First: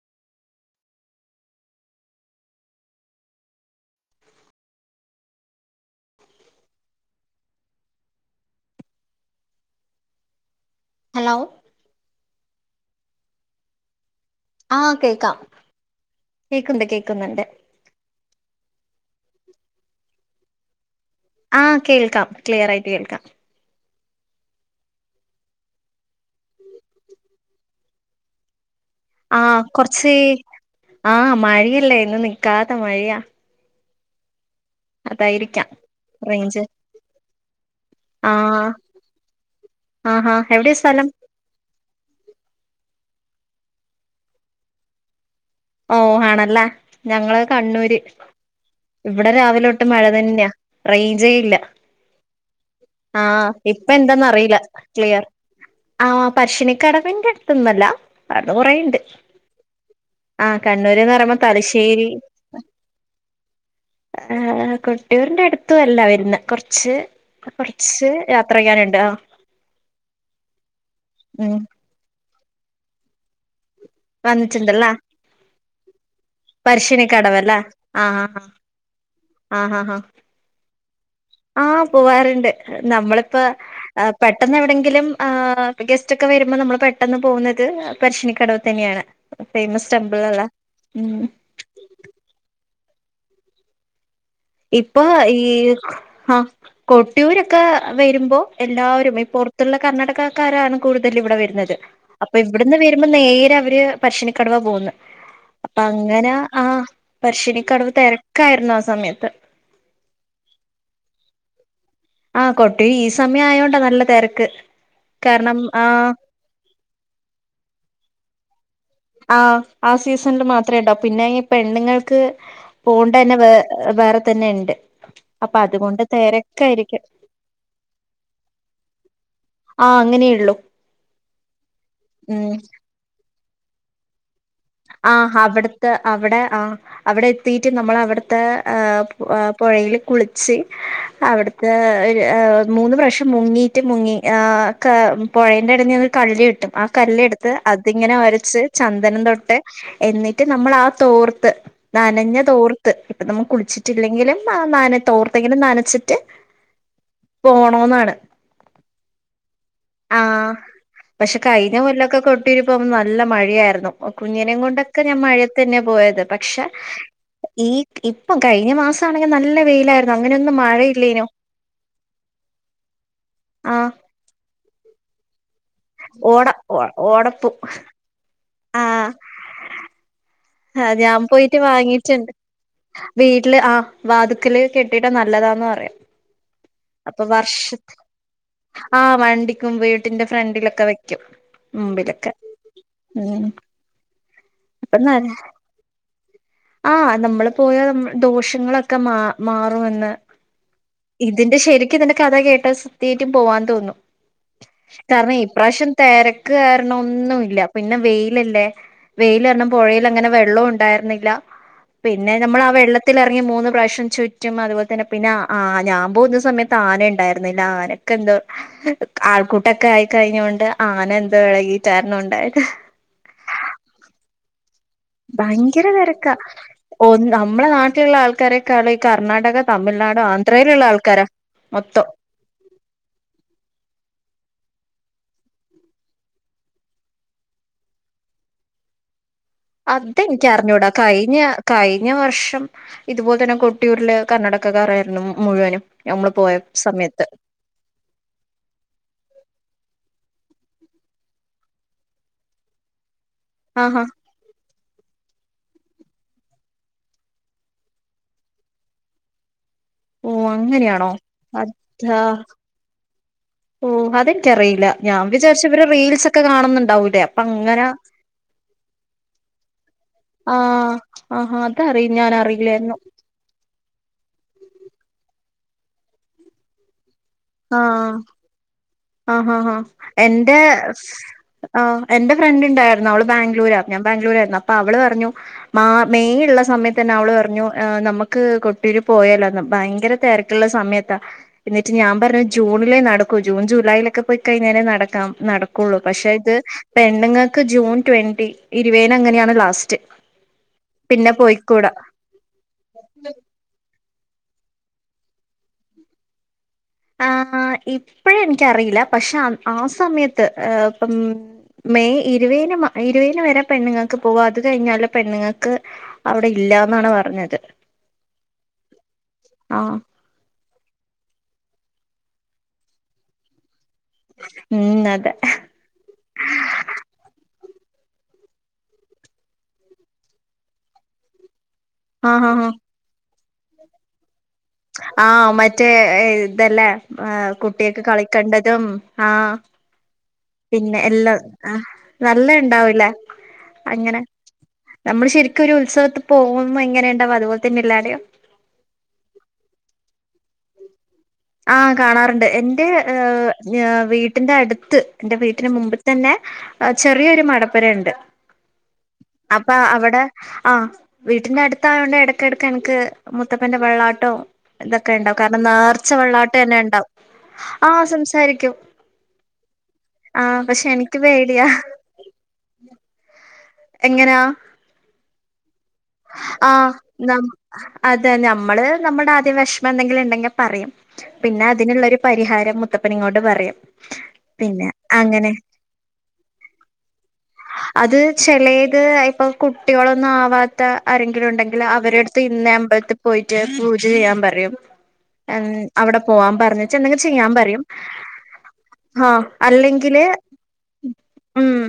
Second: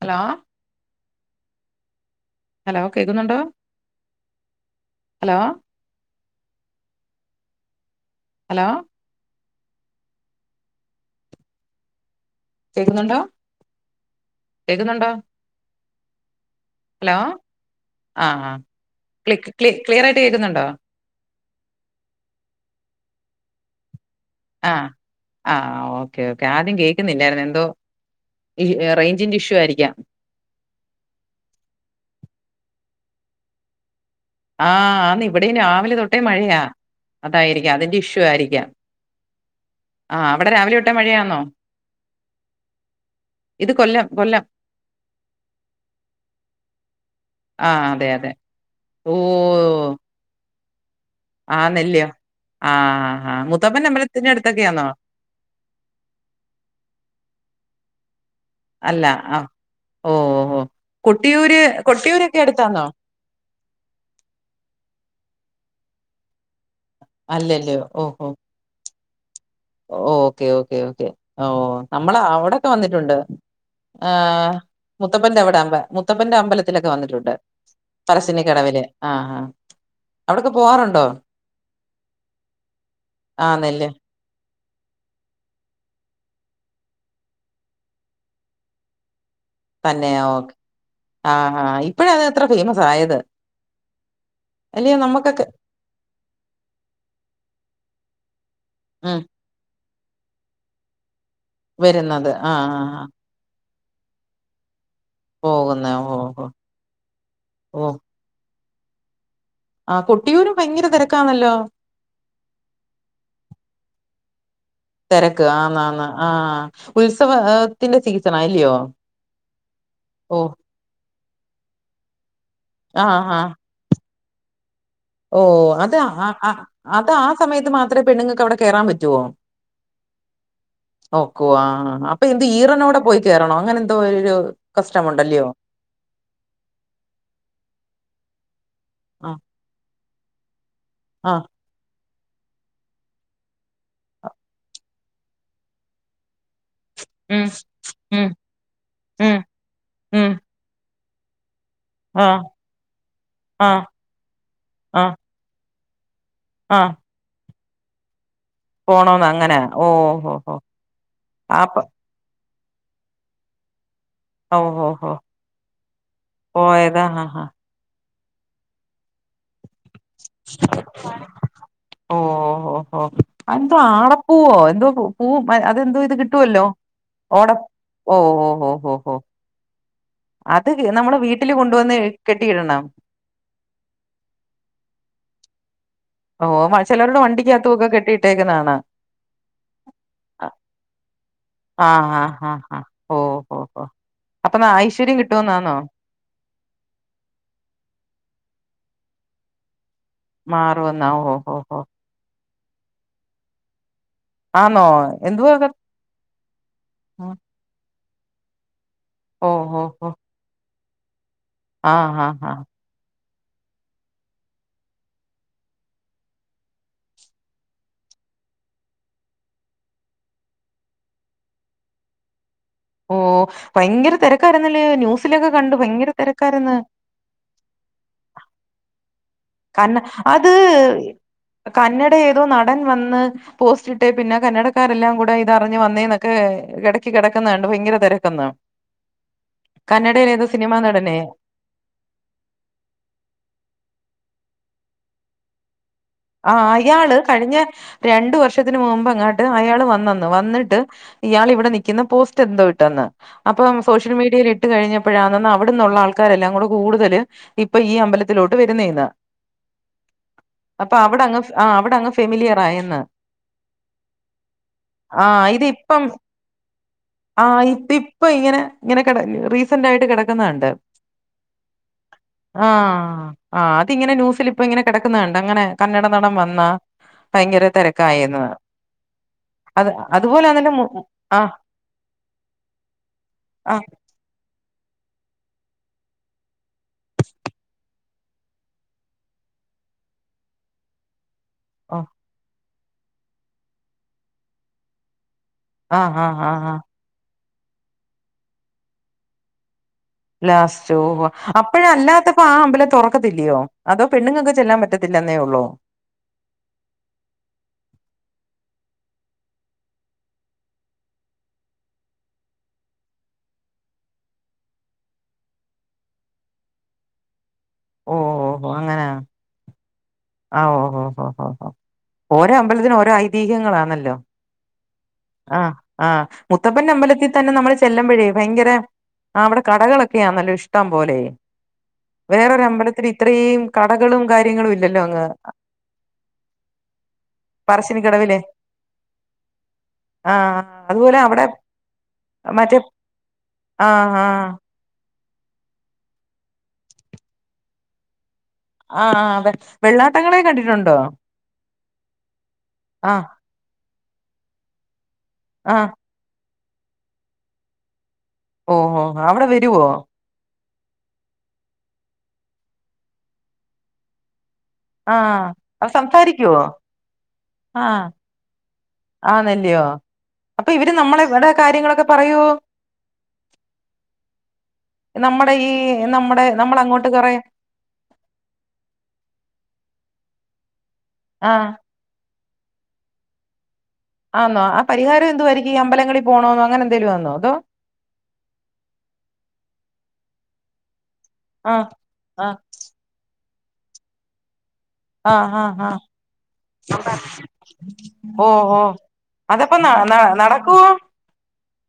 Hello hello കേൾക്കുന്നുണ്ടോ hello hello hello കേക്കുന്നുണ്ടോ ആഹ് കേക്കുന്നുണ്ടോ കേക്കാം. കേക്ക്ണ്ട് ഹലോ കേക്കുന്നുണ്ട് ആ ആ ക്ലിക് ക്ലി ക്ലിയർ ആയിട്ട് കേൾക്കുന്നുണ്ടോ? ആ കേൾക്കാം ക്ലിയർ ആയിട്ട് കേൾക്കാം. ആ ആ ഓക്കേ ഓക്കെ ആദ്യം കേൾക്കുന്നില്ലായിരുന്നു എന്തോ ഈ റേഞ്ച് ആഹ് കൊർച്ച് ആഹ് മഴയല്ലേ ഇന്ന് നിക്കാത്ത മഴയാ. ആഹ് ആന്ന് ഇവിടെയും അതായിരിക്കാം രാവിലെ തൊട്ടേ മഴയാ. റേഞ്ച് അതായിരിക്കാം അതിന്റെ ഇഷ്യൂ ആയിരിക്കാം. ആഹ് ആ ആഹാ അവിടെ രാവിലെ എവിടെയാ തൊട്ടേ സ്ഥലം മഴയാന്നോ? ഇത് കൊല്ലം കൊല്ലം ഓ ആണല്ലെ ഞങ്ങള് ആ കണ്ണൂര് അതെ അതെ ഓ ഇവിടെ രാവിലെ തൊട്ട് മഴ തന്നെയാ റയ്ഞ്ചേ ഇല്ല. ആന്നല്ലയോ ആ ആ മുത്തപ്പൻ ഇപ്പ എന്താന്ന് അമ്പലത്തിന്റെ അറിയില്ല അടുത്തൊക്കെയാണോ ക്ലിയർ ആഹ് പശ്ശിനിക്കടവിന്റെ അടുത്തൊന്നല്ല അവിട്ന്ന് കുറേണ്ട് അല്ല ആ ഓ ആ ഓ കണ്ണൂര്ന്ന് പറയുമ്പോ കൊട്ടിയൂര് തലശ്ശേരി. കൊട്ടിയൂരൊക്കെ അടുത്താണോ ഏഹ് ഏഹ് കൊട്ടിയൂരിന്റെ അട്ത്തു അല്ല വരുന്ന കൊർച്ച്. അല്ലല്ലയോ കൊർച്ച് യാത്രയ്യാനുണ്ട് ആ ഓക്കേ ഓക്കേ ഓക്കെ ഓ ഉം നമ്മള് അവിടെക്കെ വന്നിട്ടുണ്ട് ആഹ് വന്നിട്ടുണ്ടല്ലേ മുത്തപ്പൻന്റെ എവിടെമ്പ മുത്തപ്പന്റെ അമ്പലത്തിലൊക്കെ വന്നിട്ടുണ്ട് പറശ്ശിനിക്കടവല്ലേ ആഹ് പറശ്ശിനിക്കടവില് ആഹ ആ ആഹ് ആഹ് അവിടൊക്കെ പോവാറുണ്ടോ? ആഹ് പോവാറുണ്ട് നമ്മളിപ്പ ആ നെല്ല് പെട്ടെന്ന് എവിടെങ്കിലും ആ ഗെസ്റ്റ് ഒക്കെ വരുമ്പോ നമ്മള് പെട്ടെന്ന് പോവുന്നത് പരശിനിക്കടവ് തന്നെയാണ് ഫേമസ് തന്നെ ടെമ്പിൾ അല്ലേ ഓക്കെ ഉം. ആഹ് ആഹ് ഇപ്പഴത് ത്ര ഫേമസായത്. ഇപ്പൊ ഈ ആ കൊട്ടിയൂരൊക്കെ വരുമ്പോ എല്ലാവരും ഉം ഇപ്പൊർ ത്തുള്ള കർണാടകക്കാരാണ് കൂടുതൽ ഇവിടെ വരുന്നത് അപ്പൊ ആഹ് ഇവിടുന്ന് ആഹ് ആഹ് വരുമ്പോ നേരെ അവര് പശ്ശിനിക്കടവ പോവുന്ന് പോകുന്ന ഓ അപ്പങ്ങന ഓ ആഹ് പര്ശ്ശിനിക്കട്‌വ് തെര കയറ്ന്ന ആ സമയത്ത് ആഹ് കൊട്ടിയൂരും ഭയങ്കര തെരക്കാണല്ലോ. ആഹ് കൊട്ടി ഈ സമയം ആയോണ്ടാ നല്ല തെരക്ക് തെരക്ക് ആന്ന ആന്ന് ആ ഉത്സവത്തിന്റെ സീസണാ ല്ലയോ ആഹ് ആ സീസൺല് മാത്രേണ്ടാവു പിന്നെ ഈ പെണ്ണുങ്ങൾക്ക് ആഹ് പോണ്ടനെ ആഹ് വേ അ് വേറെത്തന്നെണ്ട്. ഓ അത് അ അ അത് ആ സമയത്ത് മാത്രേ പെണ്ണുങ്ങക്ക് അവിടെ കെറാൻ പറ്റുവോ ആ അങ്ങനെയുള്ളൂ ന്നോക്കുവാ അപ്പ എന്ത് ഉം ഈറനോടെ പോയി കേറണോ അങ്ങനെന്തോ ഒരോരു. ആഹ് ഹവിട്ത്ത അവിടെ ആഹ്. അവിടെ എത്തിറ്റ് നമ്മൾ അവിട്ത്തെ ആ പു ആ അ പൊഴെല് കുളിച്ച് ആ അവിട്- ക ഒരു് മൂന്ന് പ്രാവശ്യം മുങ്ങിയിട്ട് മുങ്ങി ങ ക പുഴേന്റെ ഇടനി ഒരു കല്ല്കിട്ടും ആ ഉം കല്ലെടുത്ത് അതിങ്ങനെ ഉം ഒരച്ച് ചന്ദനം ഉം തൊട്ട് ഉം എന്നിട്ട്. നമ്മളാ തോർത്ത് ആ നനഞ്ഞ തോർത്ത് ഇപ്പ നമ്മ ആ കുൾച്ചിട്ട്. അല്ലെങ്കിലും ആ നാന തോർത്തെങ്കിലും നനച്ചിട്ട് ആഹ്. പോണോന്നാണ് പോണോന്ന് അങ്ങന ആ പക്ഷെ കഴിഞ്ഞ കൊല്ലൊക്കെ കൊട്ടിയുര് പോമ്പം നല്ല മഴയായിരുന്നു ഓ കുഞ്ഞിനെയും ഹോ കൊണ്ടൊക്കെ ഹോ ഞാൻ മഴത്ത് തന്നെ പോയത് പക്ഷെ പോയതാ ആ ആ ഈ ഇപ്പം കഴിഞ്ഞ മാസാണെങ്കിൽ നല്ല വെയിലാര് ഓ ഓ ഓ ആഹ് അന്തോആട പൂവോ എന്തോ പൂ അതെന്തോ ഇത് ഓട കിട്ടുവല്ലോ ഓ ഓട ഓടപ്പൂ ഓ ഓ ഓഹ് ഹൊ ഹൊ ആഹ് ഞാൻ വീട്ടില് പോയിട്ട് കൊണ്ടുവന്ന് വാങ്ങിച്ച്ണ്ട് കെട്ടിയിടണം. വീട്ടില് ആ വാതുക്കല് കെട്ടിട്ടാ നല്ലതാന്ന് പറയാം ഓ മ ചിലരുടെ വണ്ടിക്കകത്ത ഒക്കെ കെട്ടിയിട്ടേക്കുന്നത് കാണാ ആഹ് വണ്ടിക്കും വീട്ടിന്റെ ഫ്രണ്ടിലൊക്കെ വെക്ക്യും. ആഹ് ആഹ് ഹാ ഹാ ഓ ഹോ ഹോ അപ്പന്നാ അപ്പൊ ന ഐശ്വര്യം കിട്ടുവന്നാന്നോ. ആഹ് നമ്മള് പോയ ദോഷങ്ങളൊക്കെ മാ മാറുമെന്ന് മാറുമെന്നാ ഓ ഓ ഇതിന്റെ ഓ ശരിക്കും ഇതിന്റെ കഥ കേട്ടാ സത്യായിട്ടും പോവാന്ന് തോന്നും ആന്നോ കാരണം എന്തുവാ ഈപാവശ്യം തെരക്ക് കാരണം ഒന്നുല്ല പിന്നെ വെയിലല്ലേ വെയിൽ ഓ കാര്ണം ഓ ഓ പൊഴെലങ്ങനെ വെള്ളു ഉണ്ടായിരുന്നില്ല ആഹ് പിന്നെ ആഹ് നമ്മൾ ആഹ് ആ വെള്ള ത്തിലെർങ്ങി മൂന്ന് പ്രാവശ്യം ചുറ്റും അതുപോൽ തന്നെ പിന്നെ ആ ഞാ പോകുന്ന സമയത്ത് ആനെണ്ടായിരുന്നില്ല ആനെ - ക്കന്തോ ആൾക്കൂട്ടൊക്കെ ആയിക്കഴിഞ്ഞോണ്ട് ആന എന്തോ ഇളകിട്ടായിരുന്നു ഉണ്ടായത് ഓ ഭയങ്കര തിരക്കാരുന്ന്ലേ ന്യൂസിലൊക്കെ കണ്ടു ഭയങ്കര തിരക്കാരന്ന് ഓ നമ്മളെ നാട്ടിലുള്ള ആൾക്കാരെക്കാളും ഈ കർണ്ണാടക കന്ന അത് മൊത്തം കന്നട ഏതോ നടൻ വന്ന് പോസ്റ്റ്ട്ടേ പിന്നെ കന്നടക്കാരെല്ലാം കൂടെ ഇതറിഞ്ഞ് വന്നേന്നൊക്കെ കെട്ക് കെടക്കുന്നണ്ട് ഭയങ്കര തിരക്കന്ന് [inaudible] അതെനിക്കറിഞ്ഞൂടാ കഴിഞ്ഞാ കഴിഞ്ഞ വർഷം ഇതുപോലെ തന്നെ കൊട്ടിയൂരില് കണ്ണടക്കക്കാരായിരുന്നു മുഴുവനും നമ്മള് പോയ ആഹ് അയാള് സമയത്ത് കഴിഞ്ഞ രണ്ടു വർഷത്തിന് മുമ്പെങ്ങാണ്ട് അയാള് വന്നന്ന് വന്നിട്ട്. ഇയാളിവിടെ നിക്കുന്ന പോസ്റ്റ്ന്തോ ഇട്ടന്ന് അപ്പൊ ആഹാ സോഷ്യൽ മീഡിയലി ഇട്ട് കഴിഞ്ഞപ്പോഴാണന്ന് അവിടന്നുള്ള ആൾക്കാരല്ലാം കൂടെ കൂടുതൽ ഇപ്പൊ ഈ അമ്പലത്തിലോട്ട് വരുന്നേന്ന് പോവാ അപ്പ അവിടങ്ങ് ഫെ ആഹ് അവിടങ്ങ് ഫെമിലിയർ ആയന്ന്. ഓഹ് അതെനിക്കറിയില്ല ഞാൻ ആഹ് ഇത് വിചാരിച്ചു ഇവര് ഇപ്പം റീൽസ്ക്കെ കാണുന്നുണ്ടാവൂലേ അപ്പങ്ങന ഇപ്പൊ ഇങ്ങനെ ഇങ്ങനെ റീസന്റ് ആയിട്ട് കെടക്കുണണ്ട് ആഹ് ആഹാ അതറി ഞാൻ അറിയില്ലായിരുന്നു ആഹ് ആഹ് അതിങ്ങനെ ന്യൂസിൽ ഇപ്പ ങ്ങനെ കെടക്കുന്നണ്ട് അങ്ങനെ കന്നഡ നടൻ വന്നാ പയങ്കര തെരക്കായേന്ന്. ആഹാ ഹാ ഹാ എന്റെ മു സ് ആഹ് എന്റെ ഫ്രണ്ടിണ്ടായിരുന്നു അവള് ബാംഗ്ലൂരാ ആഹ് ഞ ബാംഗ്ലൂരരുന്നു അപ്പൊ അവള് പറഞ്ഞു മാ മെയ്യുള്ള സമയത്തന്നെ അവള് പറഞ്ഞു ഏഹ് നമ്മക്ക് കൊട്ടിയൂര് പോയലോന്ന് ഭയങ്കര തെര ‌ക്കിള്ള സമിയത്താ. എന്നിട്ട് ഓഹ് ഞാൻ പറഞ്ഞു ജൂണിലേ നടക്കൂ ജൂൺ ജൂലൈലൊക്കെ പോയി കൈയ്ഞ്ഞേരേ നടക്കാം നടക്ക കുള്ളു ആഹ് പഷെ ആഹ് ഇത് ആഹ് പെണ്ണുങ്ങക്ക് ജൂൺ ട്വന്റി ഇരുവേന് അങ്ങനെണ് ലാസ്റ്റ് ലാസ്റ്റ് ഓഹ് ഓഹ് പിന്നെ പോയിക്കൂട അപ്പോഴല്ലാത്ത അപ്പൊ ആ അമ്പലം തോറക്കത്തില്ലയോ അതോ പെണ്ണുങ്ങക്ക് ചെല്ലാൻ പറ്റത്തില്ലെന്നേ ഉള്ളൂ.. ആഹ് ഇപ്പഴെനിക്കറിയില്ല പഷെ അൻ ആ സമയത്ത് ഏഹ് ഇപ്പം. മെയ് ഇരുവയ്ന് മ ഇരുവേനു വരെ പെണ്ണുങ്ങക്ക് പോവ അത് കഴിഞ്ഞാല് പെണ്ണുങ്ങക്ക് അവിടെ ഇല്ലാന്നാണ് പറഞ്ഞത്. ഓഹ് ഓഹ് ഓഹ് ഓഹോ അങ്ങനാ ആഹ് ആഹ് ഓഹോ ഹോ ഹോ ഓരോ അമ്പലത്തിന് ഓരോ ഐതീഹ്യങ്ങളാന്നല്ലോ. ഉം അതെ ആഹ് ആഹ് മുത്തപ്പന്റെ അമ്പലത്തിൽ തന്നെ നമ്മൾ ചെല്ലുമ്പോഴേ ഭയങ്കര ആഹ് അവിടെ കടകളൊക്കെ യാന്നല്ലോ ഇഷ്ടം പോലെ ആഹ് ആഹ് വേറൊരമ്പലത്തിൽ ഇത്രം കടകളും കാര്യങ്ങളും ഇ ആഹ് മറ്റേ ഇതല്ലേ ഏഹ് കുട്ടിയോക്ക് പറശ്ശിനിക്കടവിലെ കളിക്കണ്ടതും ആഹ്. ആ പിന്നെ അതുപോലെ എല്ലാം അവിടെ ആഹ് നല്ല മറ്റേ എണ്ടാവില്ല ആ അങ്ങനെ. ആ നമ്മള് ശരിക്കുരു ഉത്സവത്ത് പോവുമ്പോ എങ്ങനെണ്ടാവു അതുപോലെതന്നെല്ലാടേം.. ആ ആ അതെ വെള്ളാട്ടങ്ങളെ കണ്ടിട്ടുണ്ടോ? ആഹ് കാണാറുണ്ട് എന്റെ ആ ഹ് ഹ് വീട്ടിന്റെ അടുത്ത് എന്റെ വീട്ടിന്റെ ആ മുമ്പ് തന്നെ ചെറിയൊരു മടപ്പരയെണ്ട് ഓ ഓ അവിടെ അപ്പ വരുവോ അവിടെ. ആഹ് വീട്ടിന്റെ അടുത്തായോണ്ട് എ ടക്ക എടക്ക്നിക്ക് മുത്തപ്പന്റെ വെള്ളാട്ടോ ഇതൊക്കെണ്ടാവും ആഹ് കാരണം അത് നാർച്ച സംസാരിക്കുവോ വെള്ളാട്ടന്നെണ്ടാവും ആഹ് സംസാരിക്കും. ആ നല്ലിയോ ആഹ് അപ്പൊ പക്ഷെ ഇവര് എനിക്ക് നമ്മളെവിടെ പേടിയാ കാര്യങ്ങളൊക്കെ പറയൊ? എങ്ങനാ നമ്മുടെ ഈ നമ്മുടെ ആഹ് നമ്മളങ്ങോട്ട് കൊറേ. നം അതെ ഞമ്മള് നമ്മൾടെ ആദ്യം വിഷമം എന്തെങ്കിലും ഇണ്ടെങ്കിൽ പറയും പിന്നെ ആഹ് അതിനിള്ളൊരു പരിഹാരം മുത്തപ്പനിങ്ങോട്ട് പറയും. ആന്നോ ആ പിന്നെ പരിഹാരം അങ്ങനെ എന്തുവാരിക്കും ഈ അമ്പലങ്ങളിൽ പോണോന്ന് അങ്ങനെന്തേലു ആന്നോ അതോ അത് ചെലത് ഇപ്പം കുട്ടിളൊന്നും ആവാത്ത ആരെങ്കിലുണ്ടെങ്കിൽ ആഹ് അവരടുത്ത് ആഹ് ഇന്ന അമ്പലത്തിൽ പോയിട്ട് പൂജ ചെയ്യാൻ പറയും ആഹ് എം ആഹ് ആഹ് അവിടെ പോവാപറഞ്ഞി ചെനകി ചെയ്യാൻ പറയും.. ഓ ഓ ആഹ് അതപ്പ ന ന അല്ലെങ്കില്. നടക്കുവോ ഉം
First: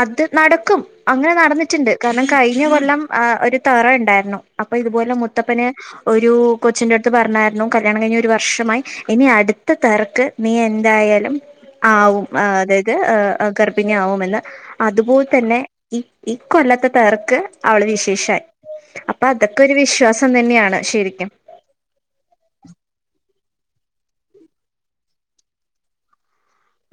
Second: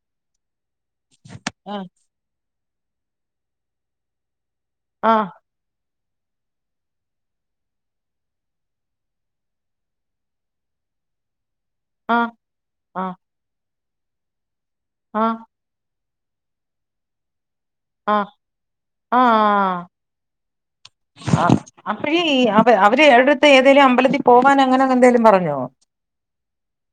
അത് നടക്കും അങ്ങനെ ആഹ് നടന്നിട്ടുണ്ട് കാരണം കഴിഞ്ഞ കൊല്ലം ആഹ് ഒരു തറയുണ്ടാരുന്നു അപ്പൊ ഇതുപോലെ ആഹ് മുത്തപ്പന് ഒരു കൊച്ചിന്റെ അട്ത്ത് പർഞ്ഞാര്ന്നു കല്യാണം കൈഞ്ഞ് ഒരു വർഷമായി ഇനി അട്ത്ത തർക്ക് നീ എന്തായാലും ആവും ആഹ് അതായത് ഗർഭിണി ആവുമെന്ന് അതുപോൽ ആഹ് തന്നെ ഈ ഈ കൊല്ലത്തെ തർക്ക് അവള് ആഹ് [unintelligible] അപ്പ അതൊ ക്കൊര് ആഹ് വിശ്വാസം തന്നേണ് ശെരിക്കും അപ്പഴീ അവ അവര് അട്ത്ത് ഏതേലും അമ്പലത്തിൽ പോവാൻ അങ്ങനെ എന്തേലും പറഞ്ഞോ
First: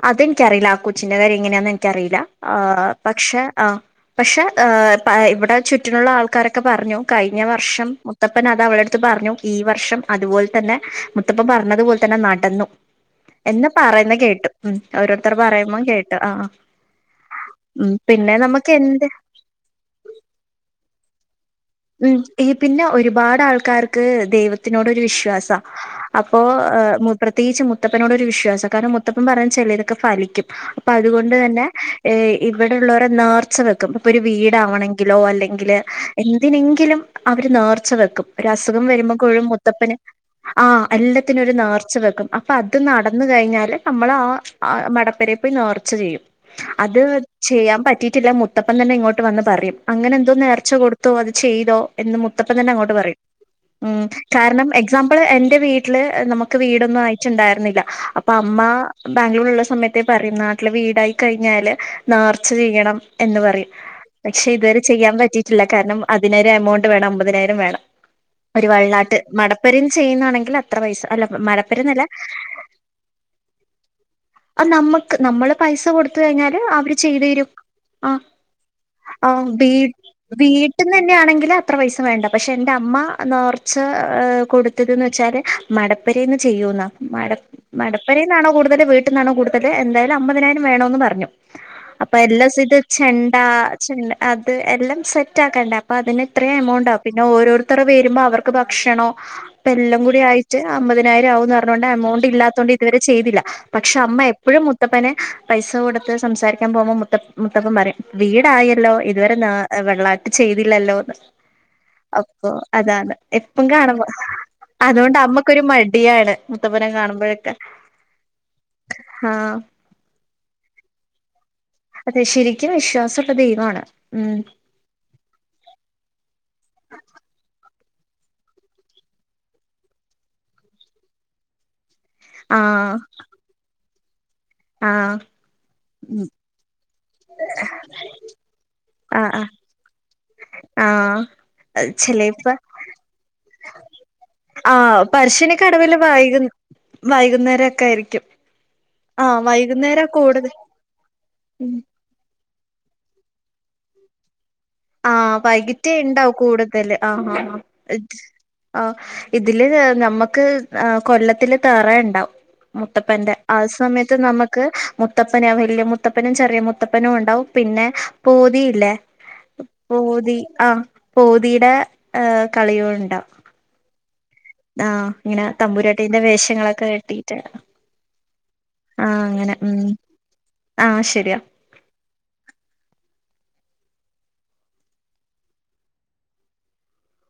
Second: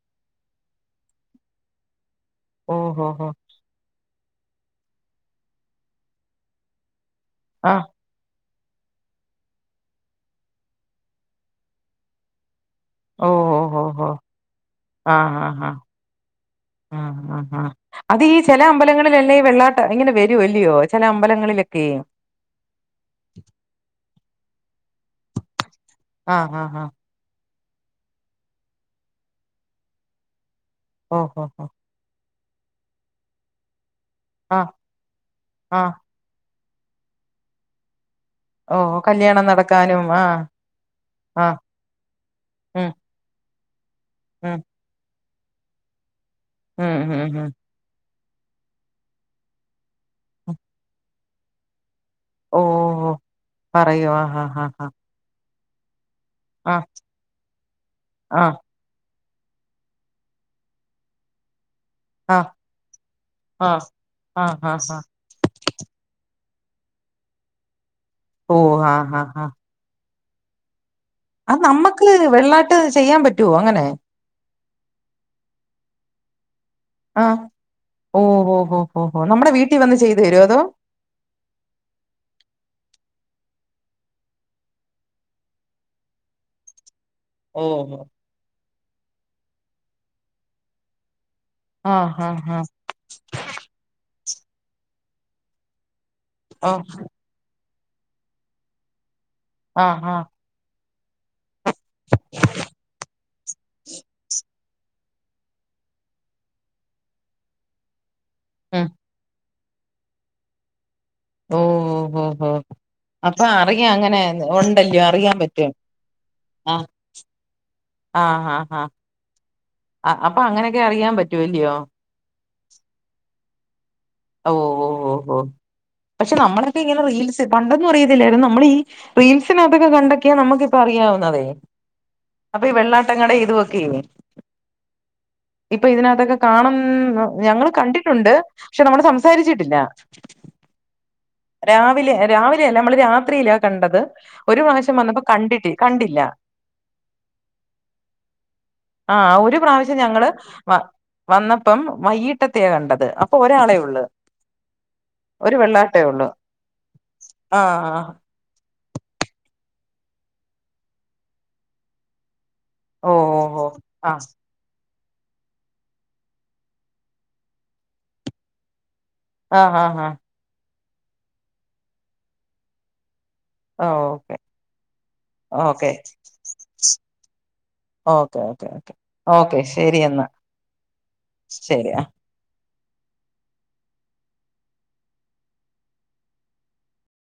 അതിൻ ക്കറീല ആ കൊച്ചിന്റെ കാര്യ എങ്ങനെയാന്ന് എൻക്കറീല ആഹ് ഓഹോ ഹോ പക്ഷെ ആഹ് പക്ഷെ ഇവടെ ചുറ്റിലുള്ള ആൾക്കാരൊക്കെ പറഞ്ഞു കഴിഞ്ഞ ആഹ് വർഷം മുത്തപ്പന അത് അവൾടട്ത്ത് പറഞ്ഞു. ഈ വർഷം അതുപോൽതന്നെ മുത്തപ്പൻ പറഞ്ഞതുപോലെ തന്നെ നടന്നു. ഓ ഓ എന്ന് ഹോ ഹോ പറേന്ന് കേട്ടു ഉം ഓരോരുത്തർ ആഹ് ആഹ് പറയുമ്പം കേട്ടു ആ ആഹ് ആഹ് ഉം അതീ പിന്നെ ചെലേ നമുക്ക് എന്ത് അമ്പലങ്ങളിൽ ല്ല ഈ വെള്ളാട്ടം ഇങ്ങനെ വെരൂ അല്ലിയോ ചെലേ അമ്പലങ്ങളിലൊക്കെ ഈ പിന്നെ ഒര്പാട് ആൾക്കാര് ക്ക് ദൈവത്തിനോടൊര് വിശ്വാസ അപ്പോ ആഹ് ആഹ് ആഹ് പ്രത്യേകിച്ച് മുത്തപ്പനോടൊരു വിശ്വാസാ കാരണം മുത്തപ്പൻ പറീണത് ചെലേതൊക്കെ ഫലിക്കും. അപ്പ അതുകൊണ്ട് ഓഹ് തന്നെ ഓഹ് ഏഹ് ഇവടെള്ളോരെ നേർച്ച ഇപ്പൊ ഒര് ആഹ് വീടാണെങ്കിലോ അല്ലെങ്കില് ആഹ് എന്തിനെങ്കിലും അവര് നേർച്ച വെക്കും ഒരു അസുഖം ഓഹ് വരുമ്പക്കെയും കല്യാണം മുത്തപ്പന് നടക്കാനും ആഹ് എല്ലത്തിനും ഒര് ആഹ് നേർച്ച വെക്കും അപ്പ അത് ഉം നടന്ന കഴിഞ്ഞാല് നമ്മൾ ആ ഉം മടപ്പെരീ പോയി നേർച്ച ചെയ്യും അത് ഉം ഉം ചെയ്യാൻ പറ്റിട്ടില്ല മുത്തപ്പൻ തന്നെ ഇങ്ങോട്ട് വന്ന് പറയും അങ്ങനെ എന്തോ ഉം നേർച്ച കൊട് ത്തോ അത് ചെയ്തോ എന്ന് മുത്തപ്പൻ തന്നെ അങ്ങോട്ട് ഓഹ് പറയും മ് പറയോ ആഹ് കാരണം ആഹ് എക്സാം അപ്പൾ എന്റെ വീട്ടില് നമുക്ക് ആഹ് വീടൊന്നും ആയിട്ട്ണ്ടായിര്ന്നില്ല അപ്പ അമ്മ ആഹ് ബാംഗ്ലൂര് ള്ള സമയത്തെ പറയും നാട്ടില് വീടായി കഴിഞ്ഞാല് ആഹ് നേർച്ച ചെയ്യണം എന്ന് ആഹ് പറയും ആഹ് പക്ഷെ ആഹ് ഇതരെ ആഹ് ആഹ് ചെയ്യാൻ പറ്റി കാരണം അതിനൊര് എമൗണ്ട് വേണം അമ്പതിനായിരം വേണം ഒര് ഓഹ് ആഹ് വെള്ളാട്ട് ആഹ് മ ആഹ് രും ചെയ്യുന്നാണെങ്കിൽ അത്ര പൈസ അത് മടപ്പരന്നല്ല നമ്മക്ക് വെള്ളാട്ട് ചെയ്യാൻ പറ്റോ അങ്ങനെ അത് നമ്മക്ക് നമ്മള് പൈസ കൊടുത്ത കഴിഞ്ഞാല് അവര് ആഹ് ചെയ്തേരും ആഹ് ഓഹ് ഓഹ് ഓഹ് ഓഹോ ആഹ് നമ്മുടെ വീട്ടിൽ വന്ന് വീട്ടി ചെയ്തു തരുവോ വീ അതോ ട്ടിലെന്നേണങ്കില് അത്ര പൈസ വേണ്ട പക്ഷെ എന്റെ അമ്മ നോർച്ച് കൊട്ത്തത്ന്ന് വെച്ചാല് മടപ്പെരേന്ന് ചെയ്യൂന്നാ മ ഓഹ് മടപ്പെരേന്നാണോ കൂടുതല് വീട്ട്ന്നാണോ കൂട്തല് എന്തായാലും അമ്പതിനായിരം വേണോന്ന് പറഞ്ഞു അപ്പൊ ആഹ് ആഹ് എല്ലാസം ആഹ് ഇത് ചെണ്ടാ ചെ അത് എല്ലാം സെറ്റ് ആക്കണ്ടേ അപ്പത് ന് ത്രേ ഓഹ് എമൗണ്ടാവും പിന്നെ ഓരോര്ത്തര് വര്മ്പോ അവർക്ക് ഭക്ഷണോം അപ്പെല്ലം ആഹ് കൂടി ആഹ് ആയി റ്റ് അമ്പതിനായിരം ആവൂന്ന് പർഞ്ഞോണ്ട് എമൗണ്ടില്ലാത്തൊണ്ട് ഇതുവരെ ചെയ്തില്ല പക്ഷെ അമ്മ എപ്പഴും മുത് മുത്തപ്പനെ പൈസ കൊടുത്ത് സംസാരിക്കാൻ പോകുമ്പോ മുത്ത മുത്തപ്പൻ പറയും ഉം വീടായല്ലോ ഇതുവരെ നേ ഏ വെള്ളാട്ട് ചെയ്തില്ലല്ലോന്ന് ഓഹ് ഓഹ് അപ്പൊ ഓഹ് അതാണ് അപ്പൊ എപ്പം അറിയാം കാണുമ്പോ അങ്ങനെ ഉണ്ടല്ലോ അതോണ്ട് അറിയാൻ അമ്മക്കൊരു പറ്റും മട്യാണ് ആഹ് മുത്തപ്പനെ കാണുമ്പോയേ ക്കെ ആഹ് ഹാ ഹാ അ അപ്പൊ അങ്ങനെയൊക്കെ അറിയാൻ പറ്റു ല്ലിയോ അതെ ശെരിക്കും വിശ്വാസള്ള ദൈവാണ് മ് ഓ ഓ ഓഹോ പക്ഷെ നമ്മളൊക്കെ ഇങ്ങനെ റീൽസ് പണ്ടൊന്നും അറിയത്തില്ലാര്ന്നു നമ്മളീ റീൽസിനകതൊക്കെ കണ്ടൊക്കെയാ നമ്മക്കിപ്പൊ അറിയാവുന്നതേ അപ്പൊ ഈ ആഹ് വെള്ളാട്ടകടെ ഇത്വൊക്കേ ആഹ് കാണും ഞങ്ങള് കണ്ടിട്ടുണ്ട് പക്ഷെ നമ്മള് ആഹ് ആഹ് സംസാരിച്ചിട്ടില്ല ആഹ് രാവിലെ ചെലേപ്പ രാവിലെയല്ല ഞമ്മള് രാത്രീലാ കണ്ടത് ഒരു ആഹ് പ്രാവശ്യം വന്നപ്പോ കണ്ടിട്ട് കണ്ടില്ല വൈകുന്നേരൊക്കായിരിക്കും ആ ഒര്പ്രാവശ്യം ഞങ്ങള് വ വന്നപ്പം വൈകിട്ടത്തേ കണ്ടത് അപ്പൊ ഒരാളെ ഉള്ളു. ആഹ് വൈകിട്ടേ ഉണ്ടാവു കൂടുതല് ആഹ് ആഹ് ആഹ് ഇതില് നമ്മുക്ക് കൊല്ലത്തില് തേറ ഉണ്ടാവും. ഓ മുത്തപ്പന്റെ ഓ ആ ഓ സമയത്ത് ആഹ് നമ്മ ക്ക് മുത്തപ്പന വലിയ മുത്തപ്പനും ചെറിയ മുത്തപ്പനും ഉണ്ടാവും, പിന്നെ പോതിയില്ലേ. ആഹ് ആഹ് പോതി ആഹ് പോതിയുടെ കളിയും ഉണ്ടാവും. ആഹ് ഓക്കെ. ആഹ് ഇങ്ങനെ ഓക്കെ തമ്പൂരാട്ടിന്റെ വേഷങ്ങളൊക്കെ കെട്ടിയിട്ട്. ഓക്കെ ഓക്കെ ഓക്കെ ആഹ് അങ്ങനെ ഓക്കെ ഉം ആഹ് ശരിയാ. ശരിയാ.